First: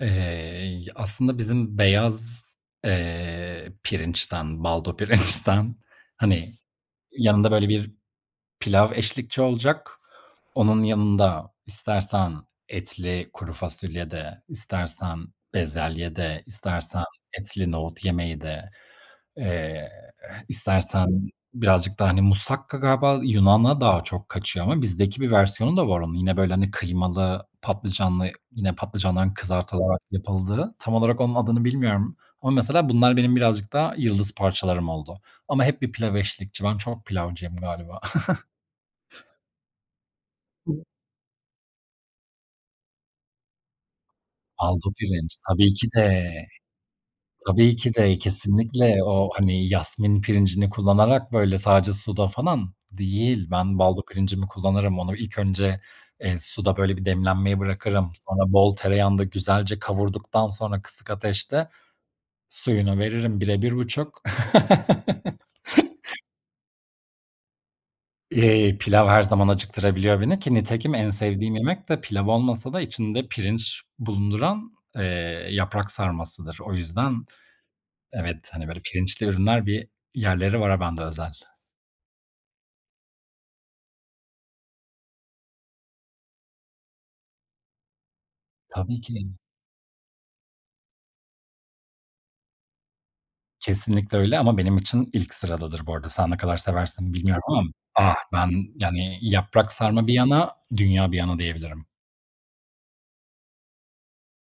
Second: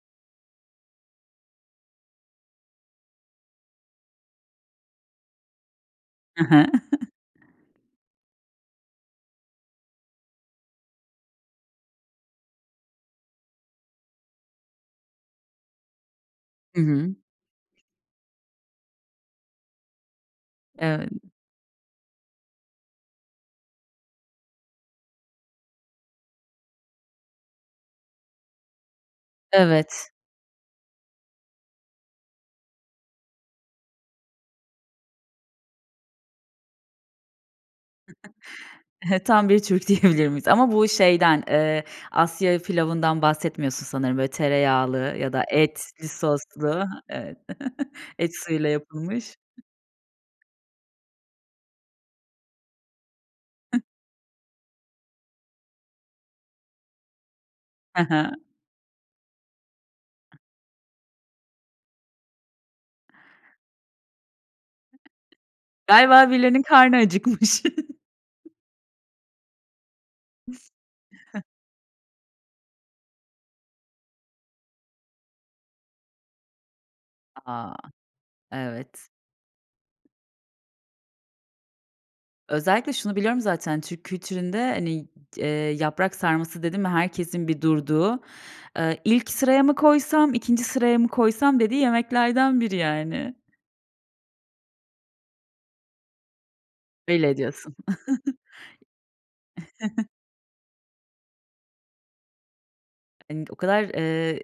Eee, y aslında bizim beyaz, eee, pirinçten, baldo pirinçten, Hı hani, hı. yanında, böyle, bir pilav eşlikçi olacak. Onun yanında istersen etli kuru fasulye de, istersen bezelye de, Hı istersen hı. etli nohut yemeği de, eee, eh, istersen Evet. birazcık da, hani, musakka galiba Yunan'a daha çok kaçıyor ama bizdeki bir versiyonu da var onun. Yine, böyle, hani, kıymalı, patlıcanlı, yine patlıcanların kızartılarak Evet. yapıldığı. Tam olarak onun adını bilmiyorum ama mesela bunlar benim birazcık daha yıldız parçalarım oldu. Ama hep bir pilav eşlikçi. Ben çok pilavcıyım galiba. E, tam bir Türk diyebilir miyiz? Ama [unintelligible] bu şeyden, eee, Asya pilavından bahsetmiyorsun sanırım. Böyle, Baldo tereyağlı ya pirinç. da Tabii ki, etli, de. soslu. Evet. Tabii ki de, Et suyuyla kesinlikle. O, yapılmış. hani, yasemin pirincini kullanarak, böyle, sadece suda falan değil. Ben [unintelligible] baldo pirincimi kullanırım. Onu ilk önce, eee, suda, böyle, bir demlenmeye He bırakırım. he. Sonra bol tereyağında güzelce kavurduktan sonra kısık ateşte suyunu veririm 1'e 1,5. Galiba birilerinin karnı acıkmış. E, pilav her zaman acıktırabiliyor beni ki nitekim en sevdiğim yemek de pilav olmasa da içinde pirinç bulunduran, eee, yaprak sarmasıdır. O yüzden A, a! evet, hani, böyle, Evet. pirinçli ürünler, bir yerleri var a ben de özel. Özellikle şunu biliyorum zaten, Türk kültüründe, hani, d eee, yaprak sarması dedin mi herkesin bir durduğu, Tabii eee, "İlk ki. sıraya mı koysam, 2'nci sıraya mı koysam?" dediği yemeklerden biri, yani. Kesinlikle öyle ama benim için ilk sıradadır bu arada. Sen ne kadar seversin, Belli bilmiyorum ama ediyorsun. ah, ben, yani, yaprak sarma bir yana, dünya bir yana, diyebilirim. Hani, o kadar, eee,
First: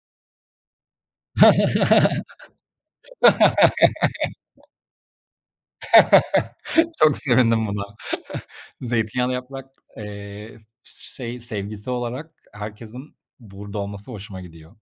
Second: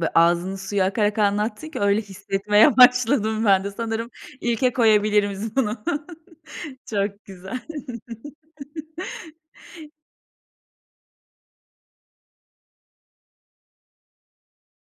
bö ağzının suya akarak anlattın ki öyle hissetmeye başladım ben de. Sanırım ilke koyabiliriz bunu. Çok Çok güzel. sevindim buna. Zeytinyağlı yaprak, eee, s şey sevgisi olarak herkesin burada olması hoşuma gidiyor.